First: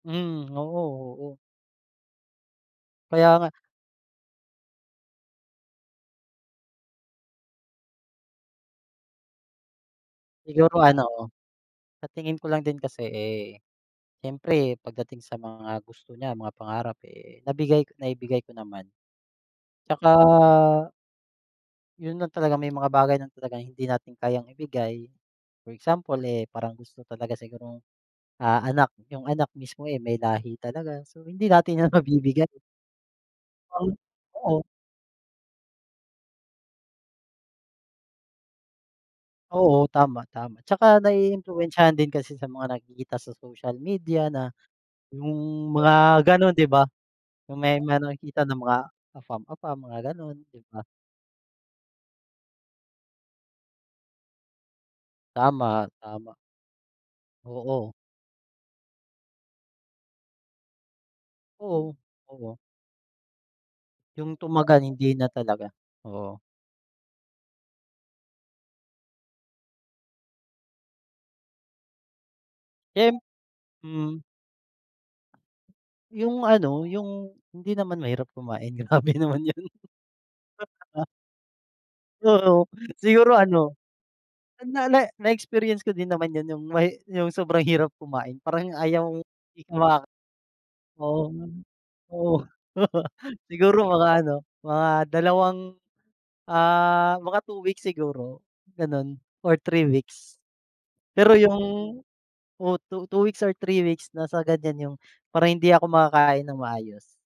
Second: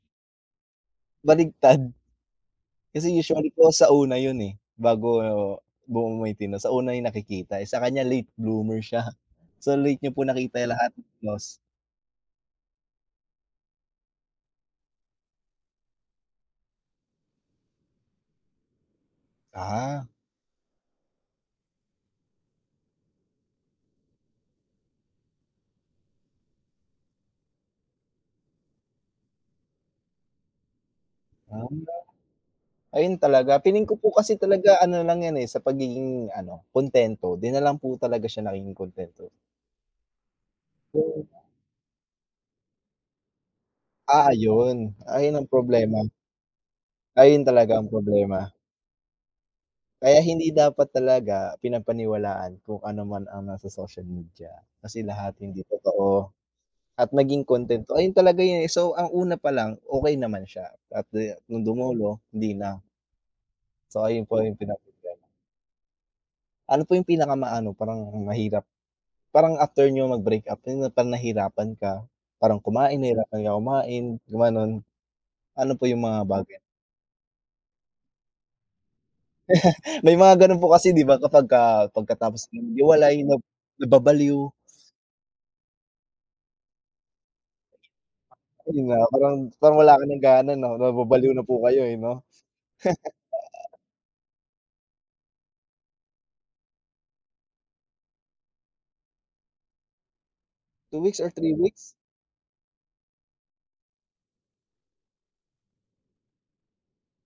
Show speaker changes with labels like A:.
A: Hmm, oo, oo.
B: Baligtad. Kasi
A: Kaya
B: usually
A: nga
B: po sa una 'yon, eh, bago buo makikita, sa una 'yon nakikita, eh. Sa kaniya late bloomer siya. So late na po nakita 'yong
A: Siguro,
B: lahat,
A: ano,
B: yos
A: sa tingin ko lang din kasi, eh, siyempre pagdating sa mga gusto niya, mga pangarap, eh, nabigay naibigay ko naman. 'Tsaka
B: Ah.
A: 'yon lang talaga, may mga bagay lang talagang hindi natin kayang ibigay. For example, eh, parang gusto talaga sigurong, ah, anak 'yong anak mismo, eh, may lahi talaga. So hindi natin so 'yon mabibigay.
B: [unintelligible] Ayun talaga. Feeling ko po kasi
A: Oo.
B: talaga ano lang 'yan, eh, sa pagiging, ano, kuntento. 'Di na lang po talaga siya nagiging kuntento.
A: Oo, tama, tama. 'Tsaka
B: Though
A: naiimpluwensyahan din kasi sa mga nakikita sa social media
B: Ah,
A: na
B: ayun. Ayun ang
A: 'yong
B: problema.
A: mga gano'n, 'di ba?
B: Ay, 'yon
A: 'Yong
B: talaga
A: may
B: ang
A: mayro'ng nakikita
B: problema.
A: na mga AFAM-AFAM mga
B: Kaya
A: gano'n,
B: hindi
A: 'di ba?
B: dapat talaga pinapaniwalaan kung ano man ang nasa social media. Kasi lahat hindi
A: Tama,
B: totoo.
A: tama.
B: At maging kuntento.
A: Oo.
B: Ayun talaga 'yon, eh, so ang una palang okey naman siya, at de no'ng
A: Oo,
B: dumulo, hindi
A: oo.
B: na. So ayun
A: 'Yong
B: po 'yong
A: tumagal, hindi
B: pinoproblema.
A: na talaga, oo.
B: Ano po 'yong pinaka ma-ano parang mahirap? Parang after niyo mag-breakup 'yon 'yong parang nahirapan ka, parang kumain,
A: Siyem
B: nahirapan ka kumain,
A: mm.
B: gumano'n. Ano po 'yong mga
A: 'Yong,
B: bagay?
A: ano, 'yong hindi naman mahirap kumain, grabe naman 'yon.
B: May mga gano'n po kasi, 'di ba? Kapagka pagkatapos
A: Oo.
B: maghiwalay
A: Siguro,
B: na
A: ano,
B: nababaliw.
A: sandali na-experience ko din naman 'yon, 'yong may 'yong sobrang hirap kumain, parang
B: Ayun nga,
A: ayaw
B: parang
A: 'di ka
B: parang wala
A: maka
B: ka nang gana, 'no,
A: oo,
B: nababaliw na po kayo, eh, 'no?
A: oo. Siguro mga, ano, mga 2, ah, mga 2 weeks siguro, gano'n, or 3 weeks.
B: 2 weeks or
A: Pero
B: 3
A: 'yong,
B: weeks?
A: oh, 2, 2 weeks or 3 weeks, nasa ganiyan, 'yong parang hindi ako makakain ng maayos.